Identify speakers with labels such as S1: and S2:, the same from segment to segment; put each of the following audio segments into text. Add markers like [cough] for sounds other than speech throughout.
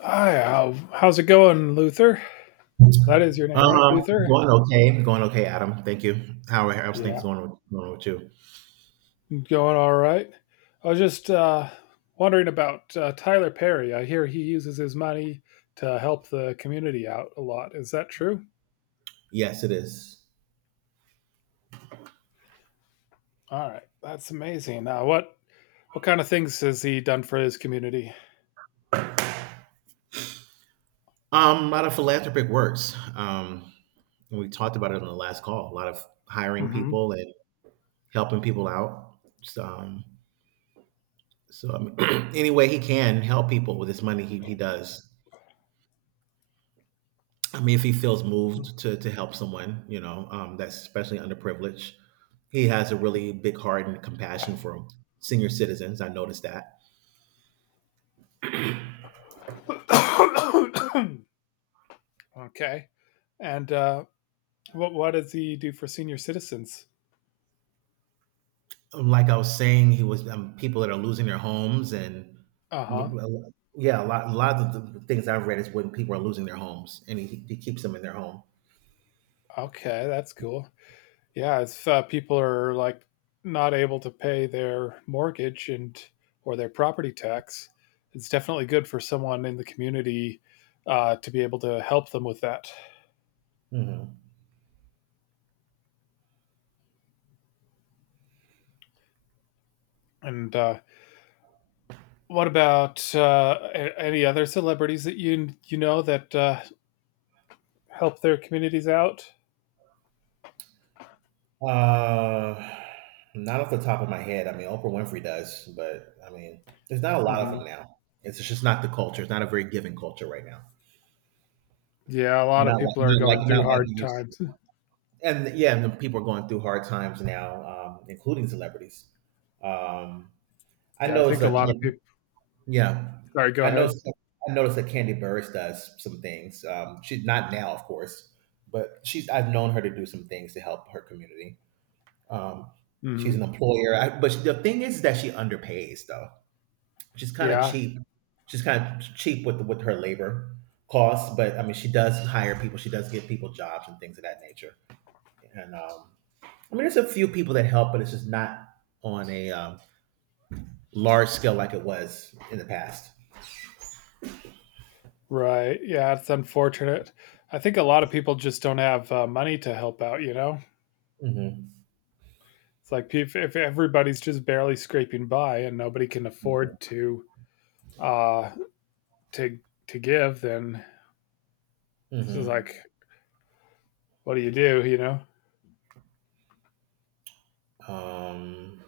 S1: Hi, how's it going, Luther? That is your name, right,
S2: Um,
S1: Luther?
S2: Going okay, going okay, Adam. Thank you. How's things
S1: Yeah,
S2: going going with you?
S1: going all right. I was just wondering about Tyler Perry. I hear he uses his money to help the community out a lot. Is that true?
S2: Yes, it is.
S1: All right, that's amazing. What kind of things has he done for his community?
S2: A lot of philanthropic works. And we talked about it on the last call. A lot of hiring
S1: Mm-hmm.
S2: people and helping people out. So, I mean, [clears throat] any way he can help people with his money, he does. I mean, if he feels moved to help someone, you know, that's especially underprivileged, he has a really big heart and compassion for senior citizens. I noticed that.
S1: [coughs] Okay, and uh, what does he do for senior citizens?
S2: Like I was saying, he was people that are losing their homes and
S1: Uh huh.
S2: yeah, a lot of the things I've read is when people are losing their homes, and he keeps them in their home.
S1: Okay, that's cool. Yeah, if people are like not able to pay their mortgage and or their property tax, it's definitely good for someone in the community to be able to help them with that.
S2: Hmm.
S1: And what about any other celebrities that you know that help their communities out?
S2: Uh, Not off the top of my head. I mean, Oprah Winfrey does, but I mean, there's not a lot of
S1: Hmm
S2: them now. It's just not the culture. It's not a very giving culture right now.
S1: Yeah, a lot of people are going
S2: Not
S1: through
S2: like
S1: hard
S2: it used to be.
S1: times. [laughs]
S2: And yeah, and the people are going through hard times now, including celebrities. Um, I
S1: Yeah, I
S2: know it's
S1: think a
S2: a
S1: lot of people.
S2: Yeah,
S1: Sorry, go
S2: I know.
S1: ahead.
S2: I noticed that Candy Burris does some things. She's not now, of course, but she's. I've known her to do some things to help her community. Um, she's an
S1: Hmm
S2: employer, but the thing is that she underpays though. She's kind of
S1: Yeah.
S2: cheap. She's kind of cheap with her labor costs, but I mean, she does hire people. She does give people jobs and things of that nature. And I mean, there's a few people that help, but it's just not on a large scale like it was in the past.
S1: Right. Yeah, it's unfortunate. I think a lot of people just don't have money to help out, you know?
S2: Hmm.
S1: It's like if everybody's just barely scraping by and nobody can afford to uh to give, then this is
S2: Hmm.
S1: like what do, you know?
S2: Um,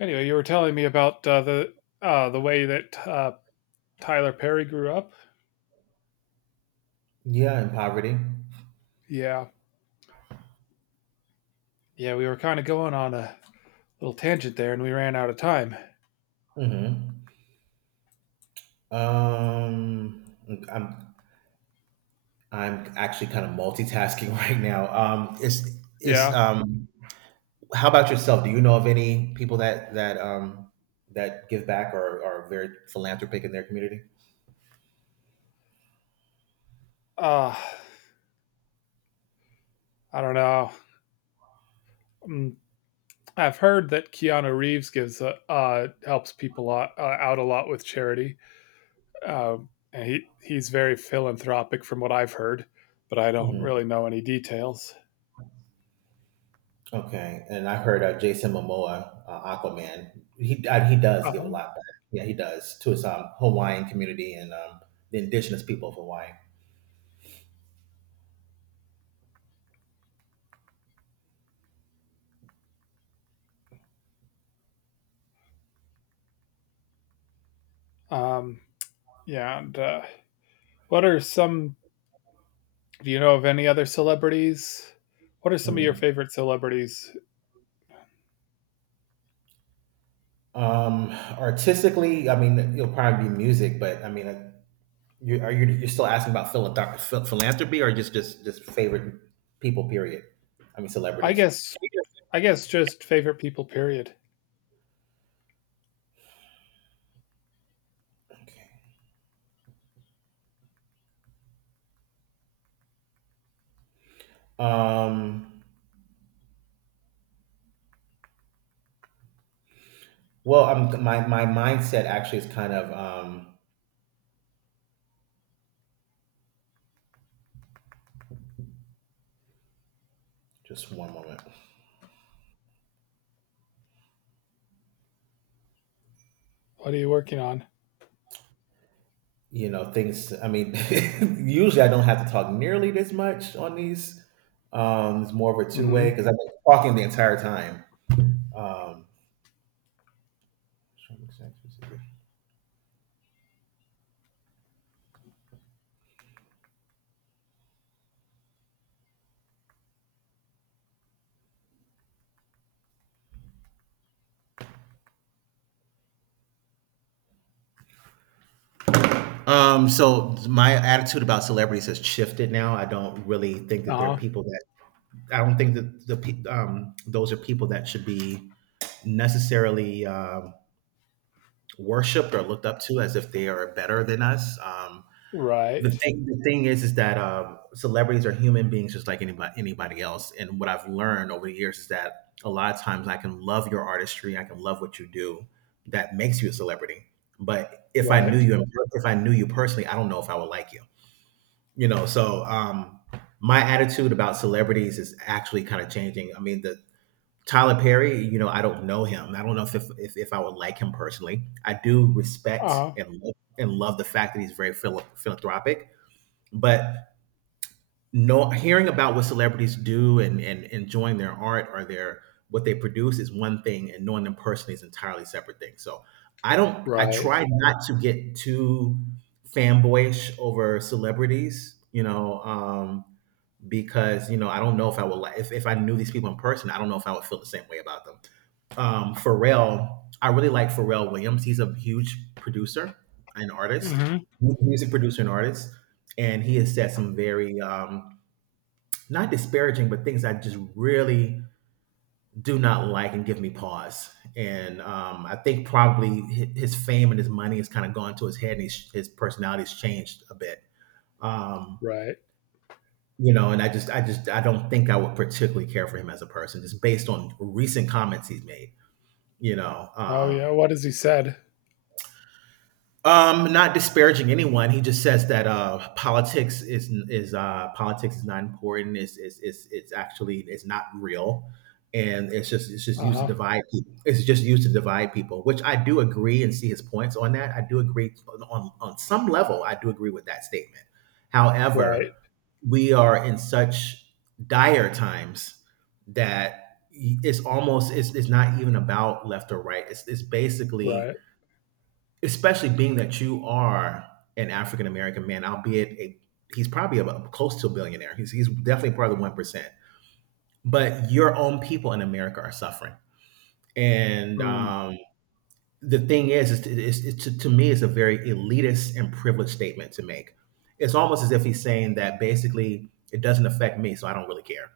S1: Anyway, you were telling me about the uh, the way that Tyler Perry grew up.
S2: yeah, in poverty.
S1: Yeah. Yeah, we were kind of going on a little tangent there and we ran out of time.
S2: Mm-hmm. Um, I'm I'm actually kind of multitasking [laughs] right now. It's it's
S1: Yeah.
S2: um. How about yourself? Do you know of any people that that give back or are very philanthropic in their community?
S1: Uh I don't know. Mm, I've heard that Keanu Reeves gives a, helps people lot, out a lot with charity. And he's very philanthropic from what I've heard, but I don't
S2: Hmm.
S1: really know any details.
S2: Okay, and I heard Jason Momoa, Aquaman. He does give a
S1: Um,
S2: lot back. Yeah, he does to his Hawaiian community and the indigenous people of Hawaii.
S1: um, yeah, and what are some? Do you know of any other celebrities? What are some of your
S2: Mm-hmm.
S1: favorite celebrities
S2: Um, Artistically, I mean, it'll probably be music, but I mean, you, are you you're still asking about philanthropy or just favorite people? Period. I mean,
S1: I
S2: celebrities.
S1: guess I guess just favorite people period.
S2: Okay. Um. Well, my mindset actually is kind of just one moment.
S1: What are you working on?
S2: You know, things. I mean, [laughs] usually I don't have to talk nearly this much on these. It's more of a two-way
S1: Mhm.
S2: because I've been talking the entire time. Um, so my attitude about celebrities has shifted now.
S1: Uh-huh.
S2: I don't think that those are people that should be necessarily worshipped or looked up to as if they are better than us. The
S1: Right.
S2: thing is that celebrities are human beings just like anybody else. And what I've learned over the years is that a lot of times I can love your artistry, I can love what you do, that makes you a celebrity. But if I knew
S1: Right.
S2: you, if I knew you personally, I don't know if I would like you know, so my attitude about celebrities is actually kind of changing. I mean, the Tyler Perry, you know, I don't know him. I don't know if I would like him personally. I do respect
S1: Uh-huh.
S2: and love the fact that he's very philanthropic, but no. Hearing about what celebrities do and enjoying their art or their, what they produce is one thing, and knowing them personally is an entirely separate thing. So I don't, I
S1: Right.
S2: try not to get too fanboyish over celebrities, you know. Because you know I don't know if I would like, if I knew these people in person, I don't know if I would feel the same way about them. Pharrell, I really like Pharrell Williams. He's a huge producer and artist,
S1: Mhm.
S2: music producer and artist, and he has said some very not disparaging, but things I just really do not like and give me pause. And I think probably his fame and his money has kind of gone to his head, and his personality has changed a bit. Um,
S1: Right.
S2: you know, and I just, I don't think I would particularly care for him as a person, just based on recent comments he's made. You know,
S1: Oh
S2: um,
S1: yeah, what has he said?
S2: Not disparaging anyone. He just says that politics is not important. It's actually it's not real, and it's just used to
S1: Uh-huh.
S2: divide people. It's just used to divide people, which I do agree and see his points on that. I do agree on some level. I do agree with that statement.
S1: Right.
S2: However, we are in such dire times that it's almost it's not even about left or right. It's Basically,
S1: Right.
S2: especially being that you are an African American man, he's probably about close to a billionaire. He's definitely part of the 1%. But your own people in America are suffering, and
S1: Mm.
S2: the thing is to me, it's a very elitist and privileged statement to make. It's almost as if he's saying that basically it doesn't affect me, so I don't really care.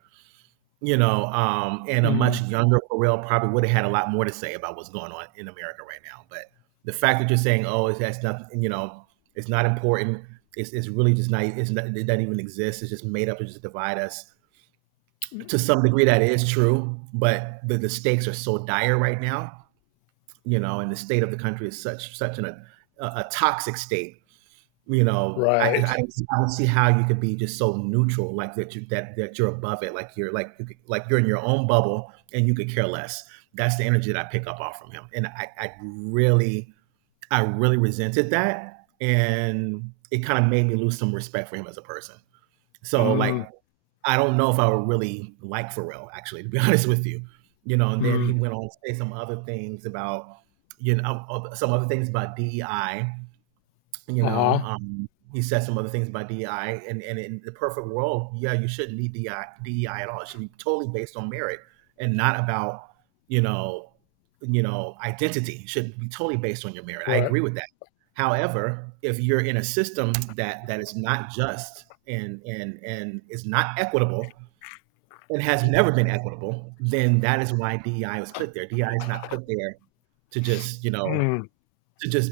S2: You know, and a much
S1: Mm.
S2: younger Pharrell probably would have had a lot more to say about what's going on in America right now. But the fact that you're saying, "Oh, it has nothing," you know, it's not important. It's really just not. It's not. It doesn't even exist. It's just made up to just divide us. To some degree, that is true. But the stakes are so dire right now. You know, and the state of the country is such such an, a toxic state. You know,
S1: Right.
S2: I don't see how you could be just so neutral, like that you that that you're above it, like you could, like you're in your own bubble and you could care less. That's the energy that I pick up off from him, and I really resented that, and it kind of made me lose some respect for him as a person. So
S1: Mm.
S2: like I don't know if I would really like Pharrell actually, to be [laughs] honest with you, you know. And then he
S1: Mm.
S2: went on to say some other things about, you know, some other things about DEI, you know,
S1: Uh-huh.
S2: he said some other things about DEI, and, in the perfect world, yeah, you shouldn't need DEI, at all. It should be totally based on merit and not about, you know, you know, identity. It should be totally based on your merit. I
S1: Right.
S2: agree with that. However, if you're in a system that is not just and is not equitable and has never been equitable, then that is why DEI was put there. DEI is not put there to just, you know,
S1: Mm.
S2: to just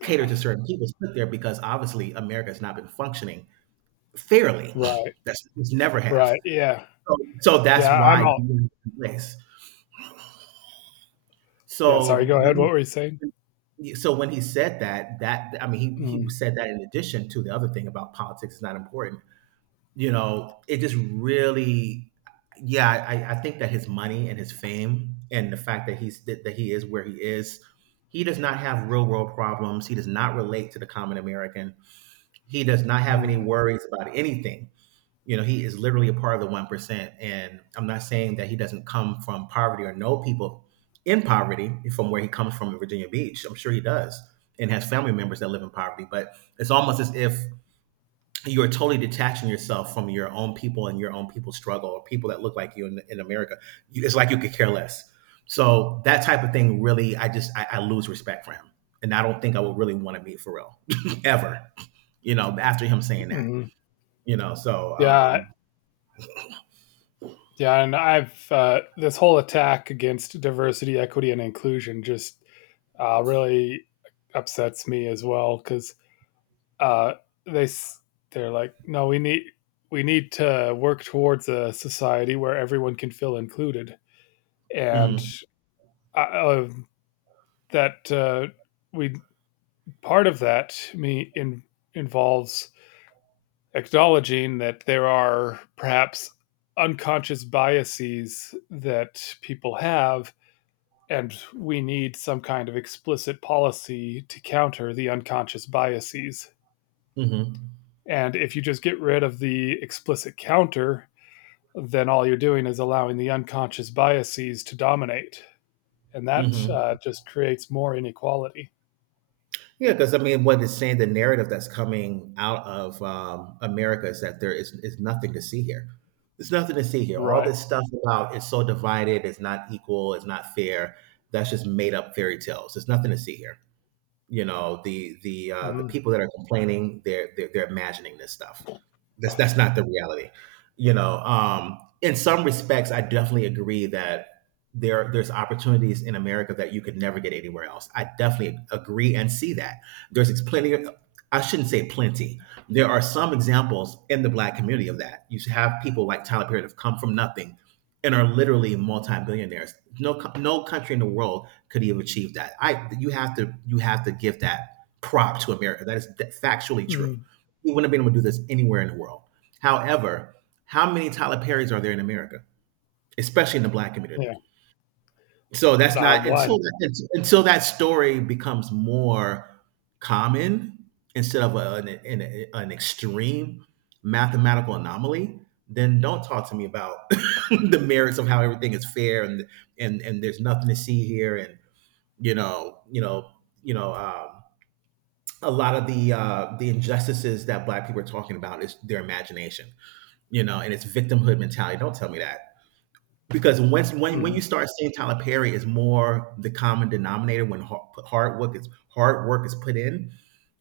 S2: cater to certain people, put there because obviously America has not been functioning fairly.
S1: Right.
S2: [laughs] That's, it's never have.
S1: Right. Yeah.
S2: So, so that's
S1: Yeah. I'm
S2: why
S1: all.
S2: dealing with the race.
S1: Yeah. Sorry.
S2: So
S1: Go ahead. What
S2: when
S1: were you saying?
S2: so when he said that, I mean, he
S1: Mm,
S2: said that in addition to the other thing about politics is not important. You know, it just really, yeah, I think that his money and his fame and the fact that he is where he is, he does not have real world problems. He does not relate to the common American. He does not have any
S1: mm,
S2: worries about anything. You know, he is literally a part of the 1%. And I'm not saying that he doesn't come from poverty or know people in poverty from where he comes from in Virginia Beach. I'm sure he does and has family members that live in poverty. But it's almost as if you are totally detaching yourself from your own people and your own people's struggle or people that look like you in America. It's like you could care less. So that type of thing really, I lose respect for him. And I don't think I would really want to meet Pharrell [laughs] ever, you know, after him saying that,
S1: mhm.
S2: you know, so,
S1: Yeah. Yeah. And I've this whole attack against diversity, equity, and inclusion just really upsets me as well because uh, they s- they're like, no, we need to work towards a society where everyone can feel included, and
S2: mhm,
S1: uh, uh, that we part of that me in involves acknowledging that there are perhaps unconscious biases that people have, and we need some kind of explicit policy to counter the unconscious biases.
S2: mhm,
S1: And if you just get rid of the explicit counter, then all you're doing is allowing the unconscious biases to dominate. And that
S2: mhm.
S1: just creates more inequality.
S2: Yeah, because I mean, what it's saying, the narrative that's coming out of America is that there is nothing to see here. There's nothing to see here. All
S1: Right.
S2: this stuff about it's so divided, it's not equal, it's not fair. That's just made up fairy tales. There's nothing to see here. You know, the the
S1: Mm-hmm.
S2: people that are complaining, they're imagining this stuff. That's not the reality. In some respects, I definitely agree that there's opportunities in America that you could never get anywhere else. I definitely agree and see that. There's plenty of I shouldn't say plenty. There are some examples in the black community of that. You have people like Tyler Perry that have come from nothing and are literally multi-billionaires. No country in the world could he have achieved that? I You have to give that prop to America. That is factually true.
S1: Mm-hmm.
S2: He wouldn't have been able to do this anywhere in the world. However, how many Tyler Perrys are there in America, especially in the black community?
S1: Yeah.
S2: So that's
S1: The
S2: not
S1: one.
S2: until until that story becomes more common instead of an extreme mathematical anomaly. Then don't talk to me about [laughs] the merits of how everything is fair and and there's nothing to see here and you know, you know, you know, um, a lot of the the injustices that Black people are talking about is their imagination, you know, and it's victimhood mentality. Don't tell me that because once when
S1: Mm-hmm.
S2: you start seeing Tyler Perry is more the common denominator when hard work is put in,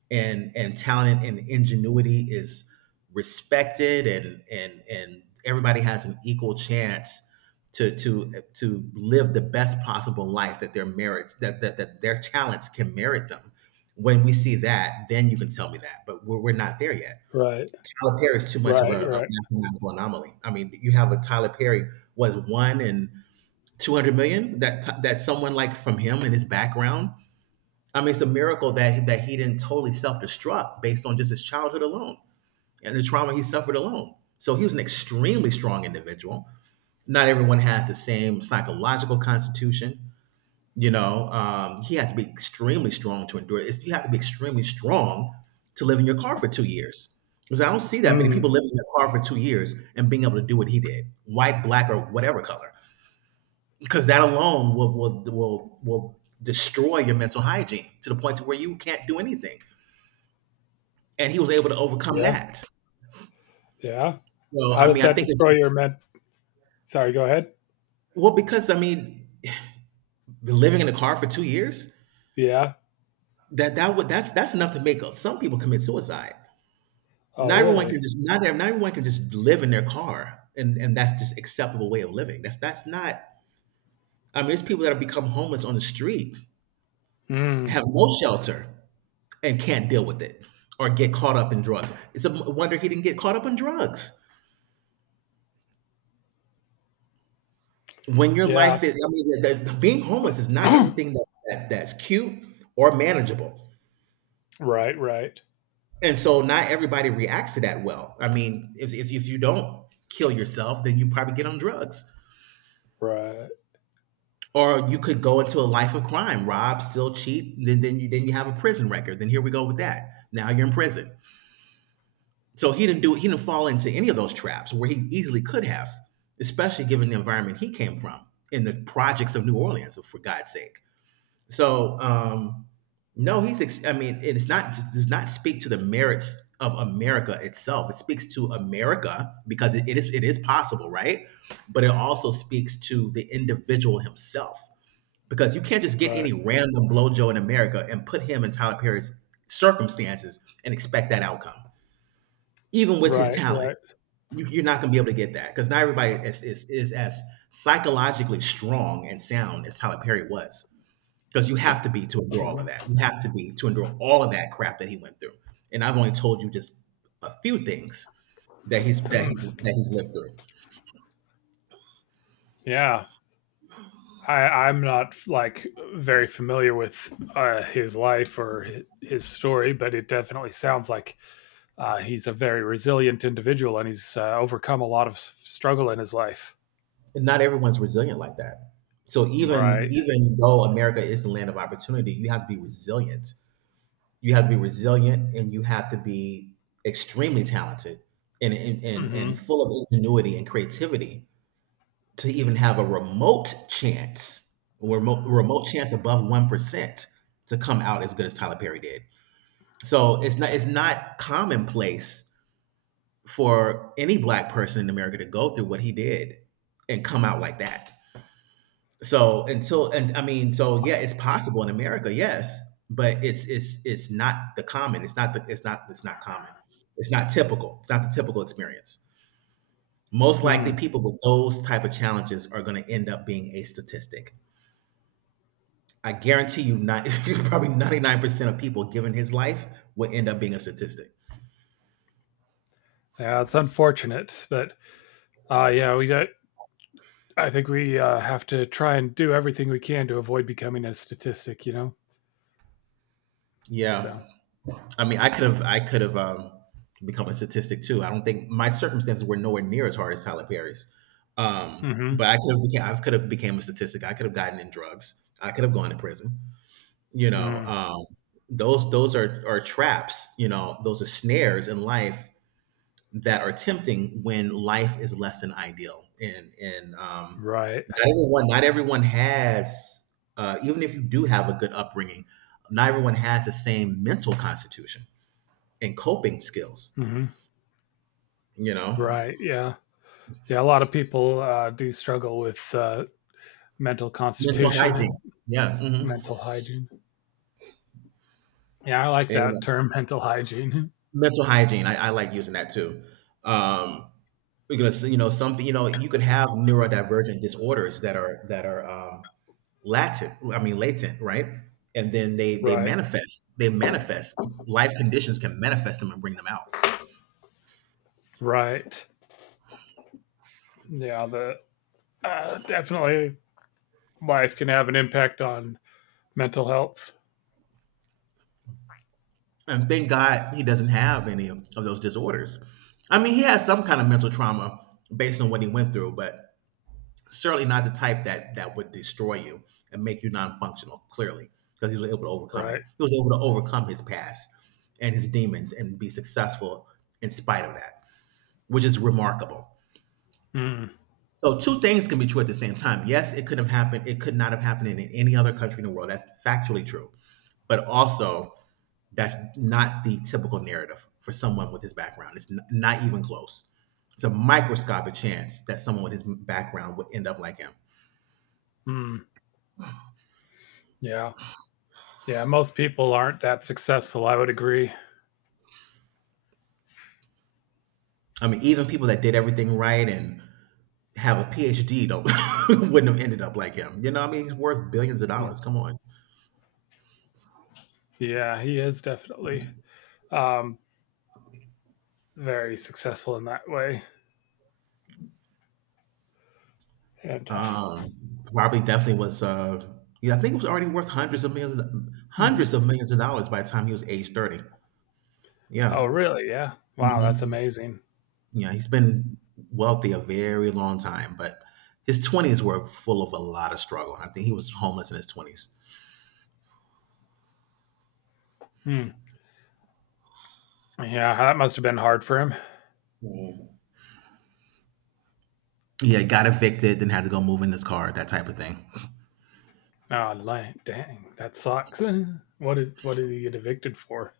S2: and talent and ingenuity is respected and and everybody has an equal chance to live the best possible life that their merits that that, that their talents can merit them. When we see that, then you can tell me that, but we're not there yet.
S1: Right.
S2: Tyler Perry is too much of
S1: Right.
S2: a
S1: Right.
S2: mathematical anomaly. I mean, you have a Tyler Perry was one in 200 million that someone like from him and his background. I mean, it's a miracle that he didn't totally self-destruct based on just his childhood alone and the trauma he suffered alone. So he was an extremely strong individual. Not everyone has the same psychological constitution. He had to be extremely strong to endure. It's, you have to be extremely strong to live in your car for 2 years. Because I don't see that many
S1: Mm.
S2: people living in their car for 2 years and being able to do what he did, white, black, or whatever color. Because that alone will destroy your mental hygiene to the point to where you can't do anything, and he was able to overcome
S1: Yeah.
S2: that.
S1: Yeah.
S2: So
S1: How
S2: I
S1: does
S2: mean, I
S1: that
S2: think it's
S1: destroy your men Sorry, go ahead.
S2: because I mean, living in a car for 2 years,
S1: Yeah.
S2: that that would that's enough to make some people commit suicide.
S1: Oh, really?
S2: Not everyone can just live in their car and that's just acceptable way of living. That's not. I mean, there's people that have become homeless on the street,
S1: Mm,
S2: have no shelter, and can't deal with it, or get caught up in drugs. It's a wonder he didn't get caught up in drugs. When your
S1: yeah.
S2: life is I mean, the being homeless is not anything
S1: [clears throat]
S2: that that's cute or manageable,
S1: Right, right.
S2: and so not everybody reacts to that well. I mean, if if you don't kill yourself, then you probably get on drugs.
S1: Right,
S2: Or you could go into a life of crime, rob, steal, cheat, then you then you have a prison record. Then here we go with that. Now you're in prison. So he didn't fall into any of those traps where he easily could have, especially given the environment he came from in the projects of New Orleans, for God's sake. So um, no, he's. I mean, it's not it does not speak to the merits of America itself. It speaks to America because it is possible, right? But it also speaks to the individual himself because you can't just get
S1: right.
S2: any random blowjo in America and put him in Tyler Perry's circumstances and expect that outcome, even with his
S1: Right,
S2: talent.
S1: right.
S2: You're not going to be able to get that because not everybody is as psychologically strong and sound as Tyler Perry was because you have to be to endure all of
S1: Mhm.
S2: that. You have to be to endure all of that crap that he went through. And I've only told you just a few things that
S1: [clears throat]
S2: he's lived through.
S1: Yeah. I'm not, like, very familiar with, his life or hi his story, but it definitely sounds like, he's a very resilient individual, and he's, overcome a lot of s struggle in his life.
S2: And not everyone's resilient like that. So
S1: Right.
S2: even though America is the land of opportunity, you have to be resilient. You have to be resilient, and you have to be extremely talented and and
S1: Mhm.
S2: full of ingenuity and creativity to even have a remote chance, remote chance above 1% to come out as good as Tyler Perry did. So it's not commonplace for any black person in America to go through what he did and come out like that. So until so yeah, it's possible in America, yes, but it's it's not the common. It's not common. It's not typical. It's not the typical experience. Most likely,
S1: Mm.
S2: people with those type of challenges are going to end up being a statistic. I guarantee you, not [laughs] probably 99% of people, given his life, would end up being a statistic.
S1: Yeah, it's unfortunate, but, yeah, we don't I think we have to try and do everything we can to avoid becoming a statistic, you know? So,
S2: Yeah, I mean, I could have become a statistic too. I don't think my circumstances were nowhere near as hard as Tyler Perry's,
S1: mm-hmm.
S2: but I could have became a statistic. I could have gotten in drugs. I could have gone to prison. You know,
S1: Mm,
S2: um, those are traps. You know, those are snares in life that are tempting when life is less than ideal. And
S1: right.
S2: not everyone, not everyone has, even if you do have a good upbringing, not everyone has the same mental constitution and coping skills.
S1: Mm-hmm.
S2: You know,
S1: Right. Yeah. Yeah. A lot of people do struggle with mental
S2: mental
S1: constitution
S2: hygiene.
S1: and
S2: Yeah, hmm.
S1: mental hygiene. Yeah. I like
S2: And
S1: that term, mental hygiene.
S2: mental hygiene. I like using that too. Um, because you know, some you know, you could have neurodivergent disorders that are latent. I mean latent, right. And then
S1: [laughs]
S2: they
S1: right.
S2: manifest. Life conditions can manifest them and bring them out.
S1: Right. Yeah. The definitely life can have an impact on mental health.
S2: And thank God he doesn't have any of those disorders. I mean, he has some kind of mental trauma based on what he went through, but certainly not the type that would destroy you and make you non-functional, clearly, because he was able to overcome it.
S1: Right.
S2: He was able to overcome his past and his demons and be successful in spite of that, which is remarkable.
S1: Mm,
S2: So two things can be true at the same time. Yes, it could have happened. It could not have happened in any other country in the world. That's factually true. But also, that's not the typical narrative for someone with his background. Not even close. It's a microscopic chance that someone with his background would end up like him.
S1: mm, yeah. Yeah. Most people aren't that successful. I would agree.
S2: I mean, even people that did everything right and have a PhD don't [laughs] wouldn't have ended up like him. You know, I mean, he's worth billions of dollars. Come on.
S1: Yeah, he is definitely um, very successful in that way. And
S2: Um, Probably definitely was, yeah, I think it was already worth
S1: mhm.
S2: hundreds of millions of dollars by the time he was age 30.
S1: Oh,
S2: Yeah.
S1: really? Yeah. Wow, that's
S2: Mhm.
S1: amazing.
S2: Yeah, he's been wealthy a very long time, but his 20s were full of a lot of struggle. I think he was homeless in his 20s.
S1: Hmm. Yeah, that must have been hard for him.
S2: Mhm. Yeah, got evicted, then had to go move in his car, that type of thing.
S1: Oh, li- dang, that sucks. [laughs] Eh, what did he get evicted for?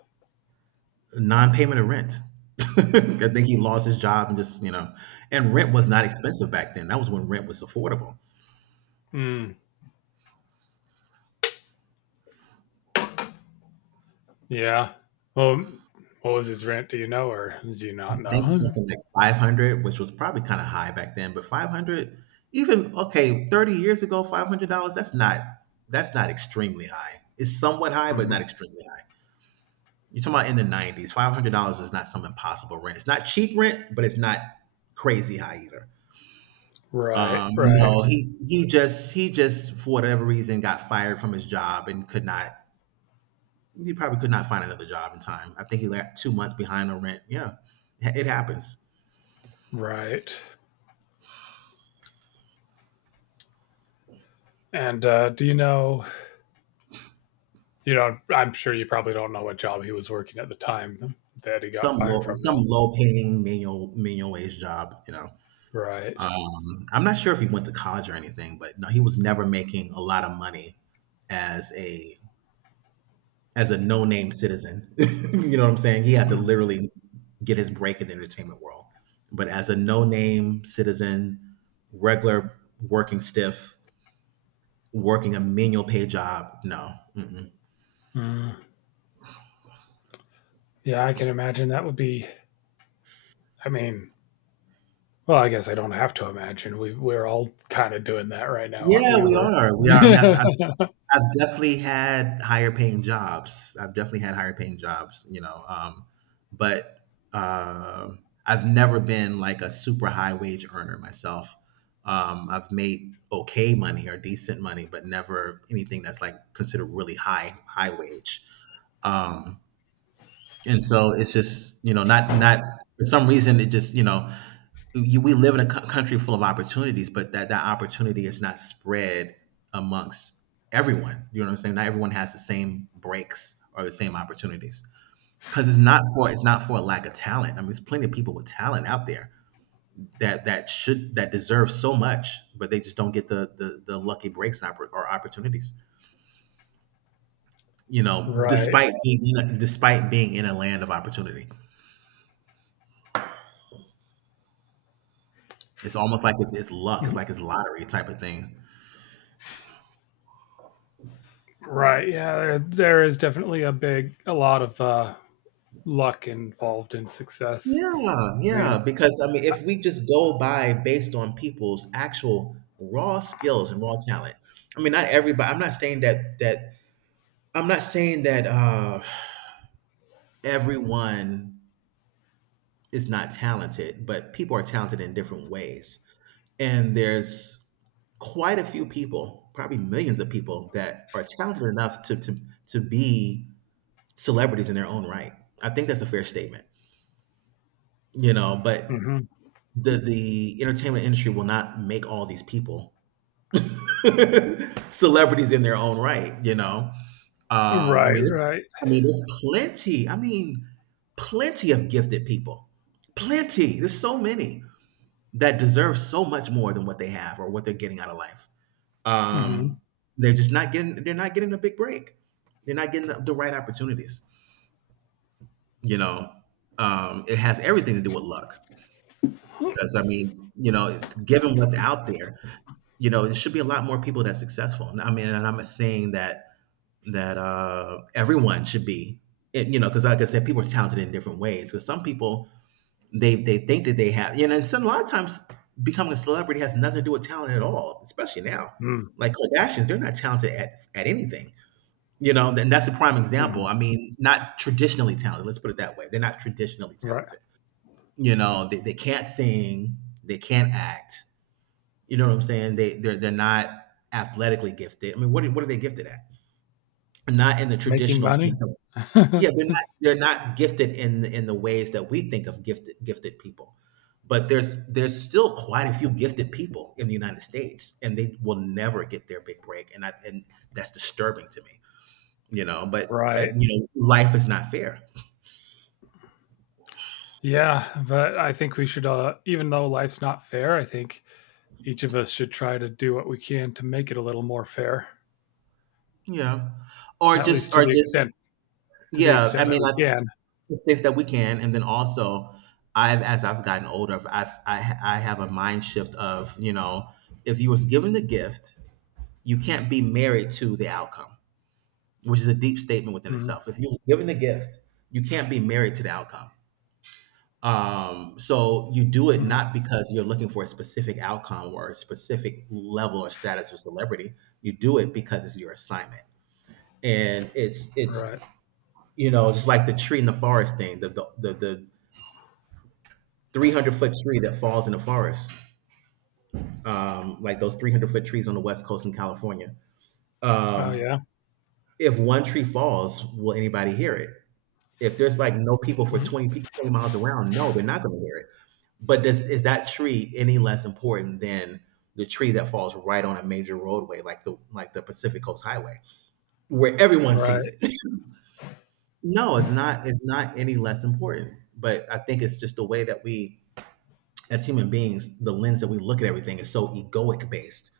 S2: Non-payment of rent. [laughs] I think he lost his job and just, you know, and rent was not expensive back then. That was when rent was affordable.
S1: Hmm. Yeah. Well, what was his rent? Do you know, or do you
S2: I
S1: not
S2: think
S1: know?
S2: something like 500, which was probably kind of high back then, but 500, even okay, 30 years ago, $500, that's not extremely high. It's somewhat
S1: [laughs]
S2: high, but
S1: hmm
S2: not extremely high. You're talking about in the 90s, $500 is not some impossible rent. It's not cheap rent, but it's not crazy high either.
S1: Right, right,
S2: No, he just for whatever reason got fired from his job and could not he probably could not find another job in time. I think he left 2 months behind on rent. Yeah, it happens.
S1: right. And do you know? You know, I'm sure you probably don't know what job he was working at the time that he got
S2: Some
S1: fired from. Now.
S2: low paying manual wage job, you know.
S1: Right.
S2: I'm not sure if he went to college or anything, but no, he was never making a lot of money as a no name citizen. [laughs] You know what I'm saying? He had to
S1: hmm
S2: literally get his break in the entertainment world, but as a no name citizen, regular working stiff, working a manual pay job. No. Mm-mm.
S1: Yeah, I can imagine that would be. I mean, well, I guess I don't have to imagine. We're all kind of doing that right now, aren't
S2: Yeah,
S1: we?
S2: we
S1: We're
S2: are, I mean,
S1: [laughs]
S2: I've definitely had higher paying jobs. I've definitely had higher paying jobs, but I've never been like a super high wage earner myself. I've made okay money or decent money, but never anything that's like considered really high wage. Um, and so it's just, not not for some reason it just, we live in a country full of opportunities, but that opportunity is not spread amongst everyone. You know what I'm saying? Not everyone has the same breaks or the same opportunities, because it's not for a lack of talent. I mean, there's plenty of people with talent out there that deserve so much, but they just don't get the lucky breaks, or opportunities. You know,
S1: right,
S2: despite being in a land of opportunity, it's almost like it's luck. It's
S1: Mm,
S2: like it's lottery type of thing.
S1: right. Yeah, there is definitely a big, a lot of luck involved in success.
S2: Yeah,
S1: I
S2: yeah,
S1: mean,
S2: because I mean, if we just go by based on people's actual raw skills and raw talent, I mean, not everybody. I'm not saying that I'm not saying that everyone is not talented, but people are talented in different ways, and there's quite a few people, probably millions of people, that are talented enough to be celebrities in their own right. I think that's a fair statement, you know. But
S1: hmm
S2: the entertainment industry will not make all these people [laughs] celebrities in their own right, you know? I
S1: right,
S2: mean, it's
S1: right,
S2: I mean, there's plenty. I mean, plenty of gifted people. Plenty. There's so many that deserve so much more than what they have or what they're getting out of life. Um,
S1: hmm
S2: they're just not getting. They're not getting a big break. They're not getting the right opportunities. You know, it has everything to do with luck, because I mean, you know, given what's out there, you know there should be a lot more people that's successful. I mean, and I'm not saying that everyone should be it, you know, because like I said, people are talented in different ways, because some people, they think that they have, you know, and some, a lot of times becoming a celebrity has nothing to do with talent at all, especially now,
S1: mm
S2: like Kardashians. They're not talented at anything, you know, and that's a prime example.
S1: mm.
S2: I mean, not traditionally talented, let's put it that way. They're not traditionally
S1: Right.
S2: talented. You know, they can't sing, they can't act, you know what I'm saying? They're not athletically gifted. I mean, what are they gifted at? Not in the
S1: Making
S2: traditional
S1: money.
S2: sense of. Yeah,
S1: [laughs]
S2: they're not gifted in the ways that we think of gifted people. But there's still quite a few gifted people in the United States, and they will never get their big break, and that's disturbing to me. You know, but
S1: Right?
S2: you know, life is not fair.
S1: Yeah, but I think we should. Even though life's not fair, I think each of us should try to do what we can to make it a little more fair,
S2: Yeah,
S1: at least
S2: or just,
S1: to the
S2: yeah. I
S1: extent that
S2: mean,
S1: we can.
S2: think that we can, and then also, I've as I've gotten older, I have a mind shift of, you know, if you was given the gift, you can't be married to the outcome, which is a deep statement within
S1: Mhm.
S2: itself. If you was given the gift, you can't be married to the outcome. So you do it
S1: Mhm.
S2: not because you're looking for a specific outcome or a specific level or status or celebrity. You do it because it's your assignment, and it's
S1: Right.
S2: just like the tree in the forest thing, the 300-foot tree that falls in the forest. Like those 300-foot trees on the West Coast in California.
S1: Oh
S2: Um,
S1: yeah.
S2: if one tree falls, will anybody hear it? If there's like no people for
S1: Mhm.
S2: 20 miles around, no, they're not going to hear it. But does, is that tree any less important than the tree that falls right on a major roadway, like the Pacific Coast Highway, where everyone sees
S1: Right.
S2: it? [laughs] No, it's not. It's not any less important. But I think it's just the way that we as human beings, the lens that we look at everything is so egoic based,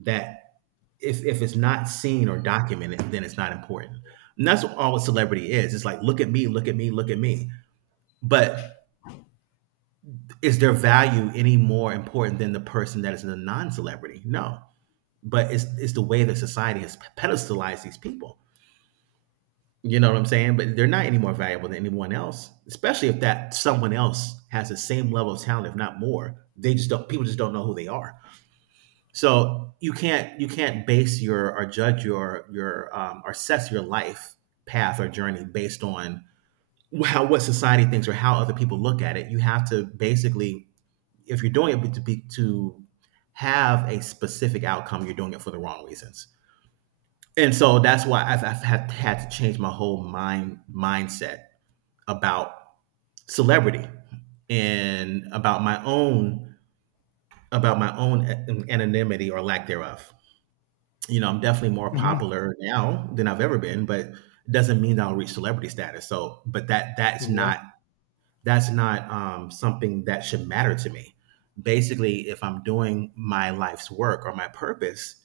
S2: that if it's not seen or documented, then it's not important. And that's what all a celebrity is. It's like, look at me, look at me, look at me. But is their value any more important than the person that is a non celebrity? No. But it's the way that society has pedestalized these people. You know what I'm saying? But they're not any more valuable than anyone else, especially if that someone else has the same level of talent, if not more. They just don't, people just don't know who they are. So you can't base your, or judge your or assess your life path or journey based on how, what society thinks or how other people look at it. You have to basically, if you're doing it to be to have a specific outcome, you're doing it for the wrong reasons. And so that's why had to change my whole mindset about celebrity, and about my own, about my own anonymity or lack thereof. You know, I'm definitely more
S1: hmm
S2: popular now than I've ever been, but it doesn't mean I'll reach celebrity status. So, but that's
S1: Yeah.
S2: not, something that should matter to me. Basically, if I'm doing my life's work or my purpose,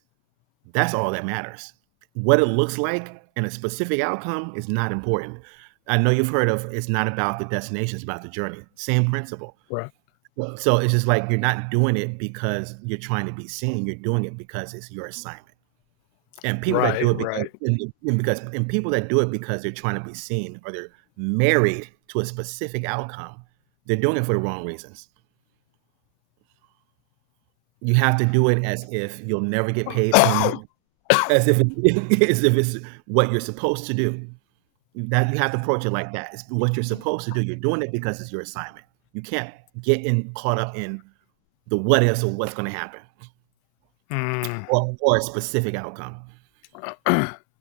S2: that's all that matters. What it looks like and a specific outcome is not important. I know you've heard of, it's not about the destination, it's about the journey. Same principle.
S1: Right.
S2: So it's just like you're not doing it because you're trying to be seen. You're doing it because it's your assignment, and
S1: Right. Right.
S2: people that do it because they're trying to be seen, or they're married to a specific outcome, they're doing it for the wrong reasons. You have to do it as if you'll never get paid from it,
S1: [coughs]
S2: as if [laughs] as if it's what you're supposed to do, that you have to approach it like that, it's what you're supposed to do. You're doing it because it's your assignment. You can't get in caught up in the what ifs, or what's going to happen,
S1: Mm.
S2: or a specific outcome.
S1: [coughs]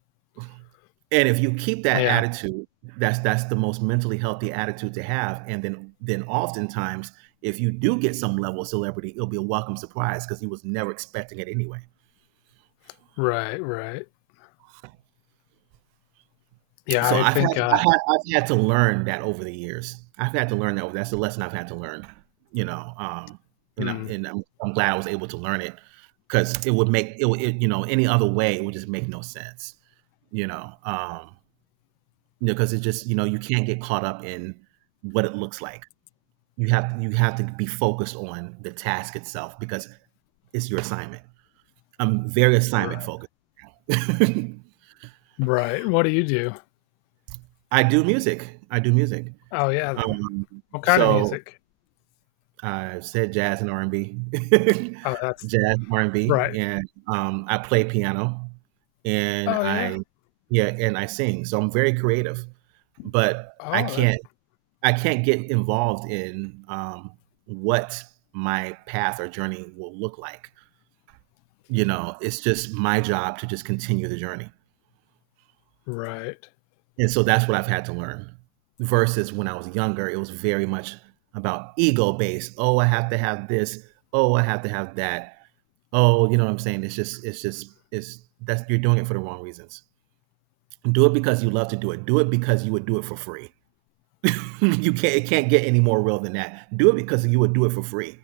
S2: And if you keep that
S1: Yeah.
S2: attitude, that's the most mentally healthy attitude to have. And then oftentimes, if you do get some level of celebrity, it'll be a welcome surprise because you was never expecting it anyway.
S1: Right. Right. Yeah.
S2: So
S1: I think.
S2: I've had to learn that over the years. I've had to learn that. That's the lesson I've had to learn. You know, and I'm
S1: Mm.
S2: and I'm, I'm glad I was able to learn it, because it would make it, it, you know, any other way it would just make no sense. You know, you know, because it just, you know, you can't get caught up in what it looks like. You have, you have to be focused on the task itself because it's your assignment. I'm very assignment
S1: Right.
S2: focused. [laughs]
S1: Right. What do you do?
S2: I do music. I do music.
S1: Oh yeah.
S2: Um,
S1: What kind of
S2: so
S1: music?
S2: I said jazz and R and B, [laughs]
S1: Oh, that's
S2: jazz R and B,
S1: right.
S2: and I play piano and
S1: Oh yeah.
S2: I, yeah, and I sing. So I'm very creative, but
S1: Oh, that
S2: I can't get involved in what my path or journey will look like. You know, it's just my job to just continue the journey.
S1: right.
S2: And so that's what I've had to learn. Versus when I was younger, it was very much about ego based. Oh, I have to have this. Oh, I have to have that. Oh, you know what I'm saying? It's, that's you're doing it for the wrong reasons. Do it because you love to do it. Do it because you would do it for free. [laughs] You can't, it can't get any more real than that. Do it because you would do it for free.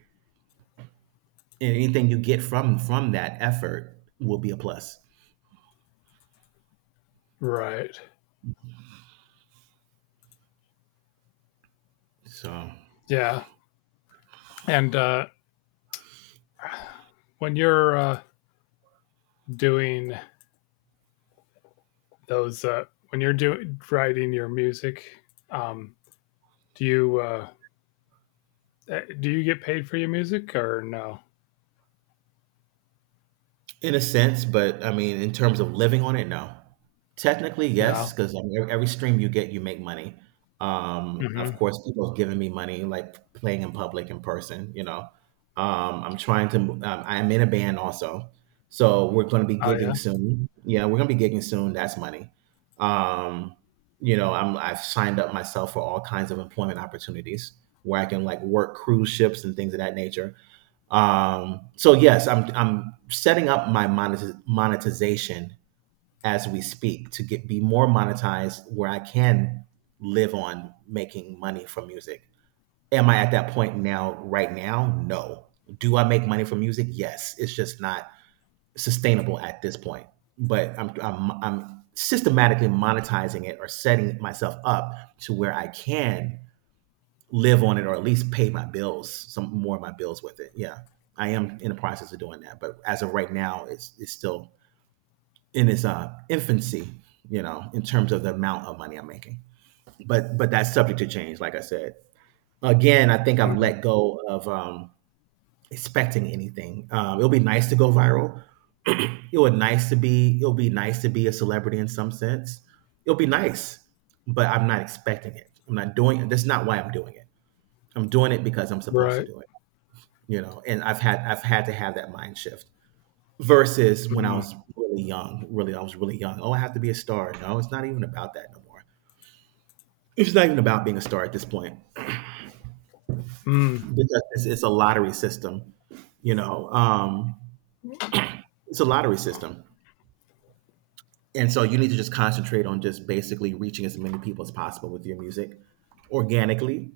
S2: And anything you get from that effort will be a plus.
S1: Right.
S2: So
S1: Yeah. And when you're uh, doing when you're doing writing your music? Um, do you do you get paid for your music or no?
S2: in a sense, but I mean, in terms of living on it, no. Technically, yes,
S1: No.
S2: because I mean, every stream you get, you make money. Of
S1: hmm
S2: course, people have given me money, like playing in public in person. You know, I'm trying to. I'm in a band also, so we're going to be
S1: Oh yeah.
S2: gigging soon. Yeah, we're going to be gigging soon. That's money. Um, you know, I've signed up myself for all kinds of employment opportunities where I can like work cruise ships and things of that nature. So yes, I'm setting up my monetization as we speak to get be more monetized where I can live on making money from music. Am I at that point now right now? No. Do I make money from music? Yes. It's just not sustainable at this point. But I'm systematically monetizing it or setting myself up to where I can live on it or at least pay my bills, some more of my bills with it. Yeah, I am in the process of doing that, but as of right now, it's still in its infancy, you know, in terms of the amount of money I'm making. But that's subject to change, like I said. Again, I think I've
S1: hmm
S2: let go of expecting anything. It'll be nice to go viral. It would nice to be. It'll be nice to be a celebrity in some sense. It'll be nice, but I'm not expecting it. I'm not doing it. That's not why I'm doing it. I'm doing it because I'm supposed to
S1: Right.
S2: do it. You know, and I've had to have that mind shift versus when I
S1: mm
S2: was really young. Really, I was really young. Oh, I have to be a star. No, it's not even about that no more. It's not even about being a star at this point
S1: Mm.
S2: because it's a lottery system, you know. It's a lottery system, and so you need to just concentrate on just basically reaching as many people as possible with your music organically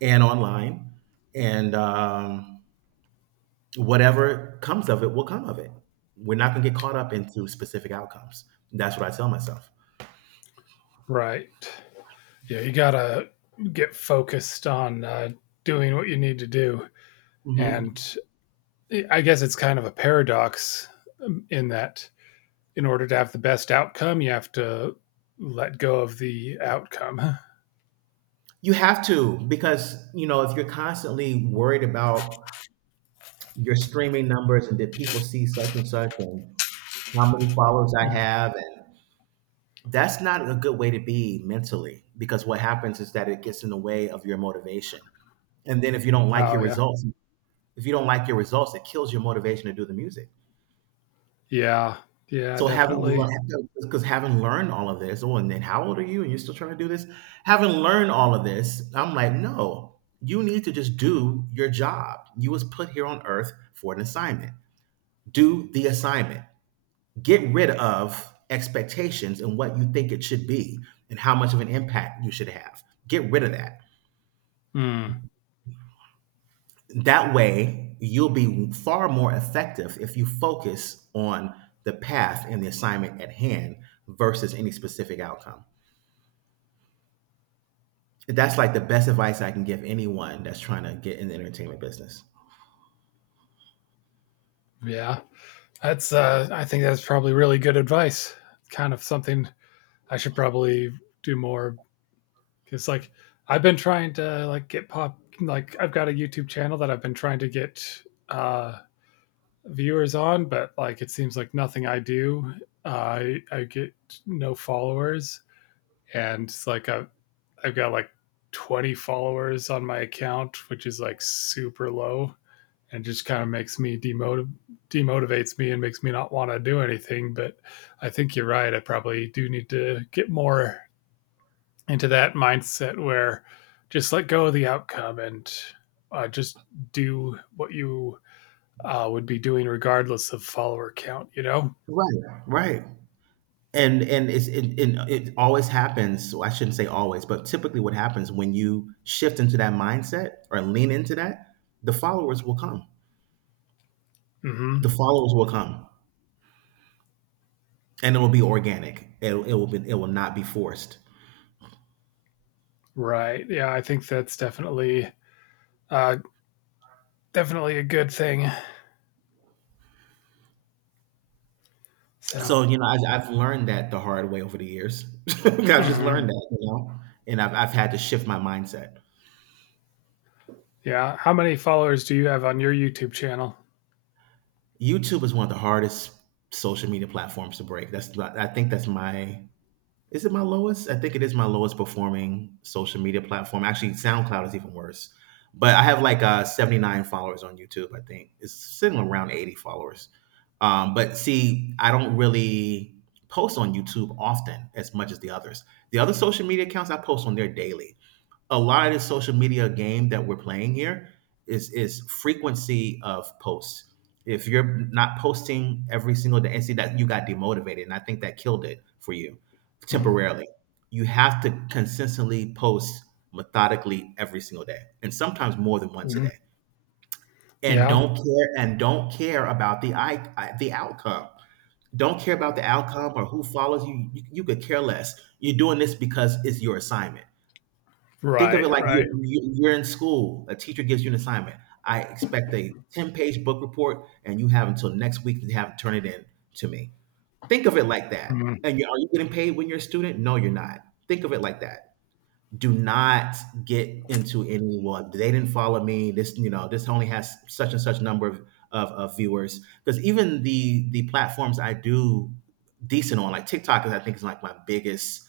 S2: and online, and whatever comes of it will come of it. We're not going to get caught up into specific outcomes. That's what I tell myself.
S1: Right. Yeah, you gotta get focused on doing what you need to do,
S2: hmm
S1: and I guess it's kind of a paradox in that in order to have the best outcome, you have to let go of the outcome.
S2: You have to, because, you know, if you're constantly worried about your streaming numbers and did people see such and such and how many followers I
S1: [laughs]
S2: have, and that's not a good way to be mentally because what happens is that it gets in the way of your motivation. And then if you don't like
S1: Oh
S2: your
S1: yeah.
S2: results, if you don't like your results, it kills your motivation to do the music.
S1: Yeah. Yeah,
S2: So having,
S1: definitely.
S2: because having learned all of this, oh, and then how old are you? And you're still trying to do this? Having learned all of this, I'm like, no, you need to just do your job. You was put here on earth for an assignment. Do the assignment. Get rid of expectations and what you think it should be and how much of an impact you should have. Get rid of that.
S1: Mm,
S2: That way, you'll be far more effective if you focus on the path and the assignment at hand versus any specific outcome. That's like the best advice I can give anyone that's trying to get in the entertainment business.
S1: yeah. That's, I think that's probably really good advice. Kind of something I should probably do more because, like, I've been trying to like get pop. Like, I've got a YouTube channel that I've been trying to get uh, viewers on, but like, it seems like nothing I do, uh, I get no followers, and it's like I've got like 20 followers on my account, which is like super low. And just kind of makes me demotivates me and makes me not want to do anything. But I think you're right. I probably do need to get more into that mindset where just let go of the outcome and just do what you would be doing regardless of follower count. You know?
S2: Right, right. And it always happens. So I shouldn't say always, but typically what happens when you shift into that mindset or lean into that, the followers will come. The
S1: Mm-hmm.
S2: followers will come, and it will be organic. It will not be forced.
S1: Right. Yeah. I think that's definitely uh, definitely a good thing. So.
S2: So you know, I've learned that the hard way over the years. [laughs] I've just
S1: Mm-hmm.
S2: learned that, you know, and I've had to shift my mindset.
S1: Yeah. How many followers do you have on your YouTube channel?
S2: YouTube is one of the hardest social media platforms to break. That's I think that's my, is it my lowest? I think it is my lowest performing social media platform. Actually, SoundCloud is even worse. But I have like 79 followers on YouTube. I think it's sitting around 80 followers. But see, I don't really post on YouTube often as much as the others. The other social media accounts I post on there daily. A lot of this social media game that we're playing here is frequency of posts. If you're not posting every single day, and see that you got demotivated, and I think that killed it for you
S1: Mm-hmm.
S2: temporarily. You have to consistently post methodically every single day, and sometimes more than once a
S1: Mm-hmm.
S2: day. And
S1: Yeah.
S2: don't care, and don't care about the, I the outcome. Don't care about the outcome or who follows you. You could care less. You're doing this because it's your assignment. Think of
S1: Right,
S2: it like
S1: right.
S2: you, you're in school. A teacher gives you an assignment. I expect a 10-page book report, and you have until next week to have turn it in to me. Think of it like that. And you, are you getting paid when you're a student? No, you're not. Think of it like that. Do not get into any well. They didn't follow me. This, you know, this only has such and such number of of viewers because even the platforms I do decent on like TikTok is, I think is like my biggest,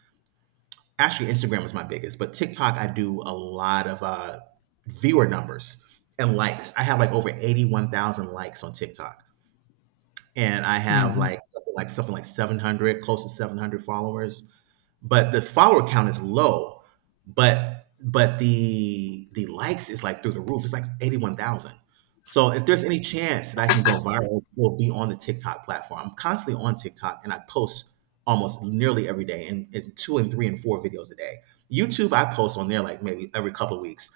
S2: actually Instagram was my biggest, but TikTok I do a lot of viewer numbers and likes. I have like over 81,000 likes on TikTok, and I have
S1: Mm-hmm.
S2: like something like 700, close to 700 followers, but the follower count is low, but but the likes is like through the roof. It's like 81,000. So if there's any chance that I can go viral, will be on the TikTok platform. I'm constantly on TikTok and I post almost nearly every day, and two and three and four videos a day. YouTube, I post on there like maybe every couple of weeks.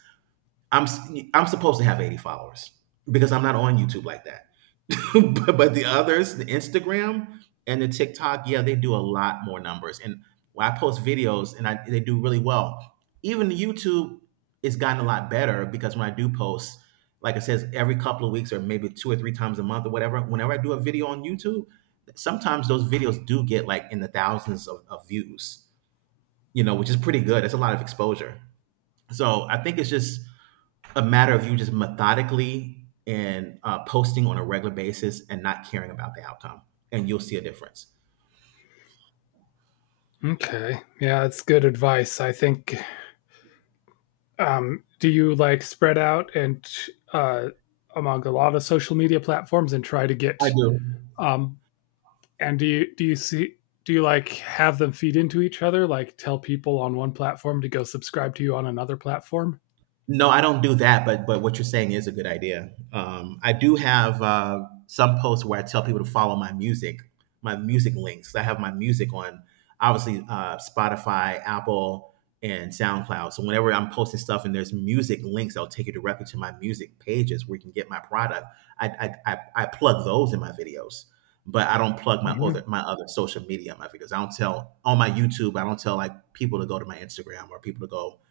S2: I'm s- I'm supposed to have 80 followers because I'm not on YouTube like that. [laughs] But the others, the Instagram and the TikTok, yeah, they do a lot more numbers. And when I post videos, and I, they do really well. Even YouTube, it's gotten a lot better because when I do post, like I said, every couple of weeks or maybe two or three times a month or whatever, whenever I do a video on YouTube, sometimes those videos do get like in the thousands of views, you know, which is pretty good. It's a lot of exposure. So I think it's just a matter of you just methodically and posting on a regular basis and not caring about the outcome, and you'll see a difference.
S1: Okay. Yeah, that's good advice. I think, do you like spread out and uh, among a lot of social media platforms and try to
S2: I
S1: get
S2: do.
S1: um, and do you see do you like have them feed into each other? Like tell people on one platform to go subscribe to you on another platform?
S2: No, I don't do that, but what you're saying is a good idea. I do have some posts where I tell people to follow my music links. I have my music on obviously Spotify, Apple, and SoundCloud. So whenever I'm posting stuff and there's music links, I'll take you directly to my music pages where you can get my product. I I plug those in my videos, but I don't plug my
S1: Mhm.
S2: other, social media in my videos. I don't tell on my YouTube. I don't tell like people to go to my Instagram or people to go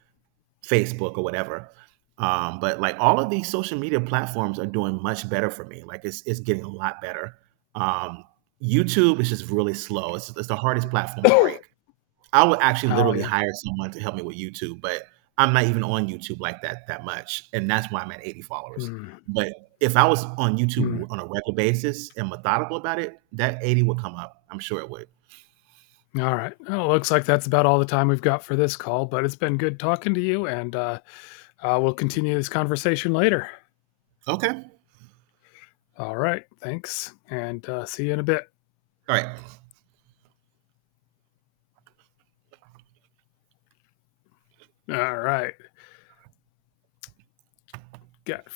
S2: Facebook or whatever. But like all of these social media platforms are doing much better for me. Like it's getting a lot better. Um, YouTube is just really slow. It's the hardest platform to break.
S1: [coughs]
S2: I would actually
S1: Oh
S2: literally
S1: yeah.
S2: hire someone to help me with YouTube, but I'm not even on YouTube like that that much, and that's why I'm at 80 followers.
S1: Mm,
S2: But if I was on YouTube
S1: mm. [coughs]
S2: on a regular basis and methodical about it, that 80 would come up. I'm sure it would.
S1: All right. Well, looks like that's about all the time we've got for this call, but it's been good talking to you, and we'll continue this conversation later.
S2: Okay. All
S1: All right. Thanks, and see you in a bit.
S2: right.
S1: All right. Got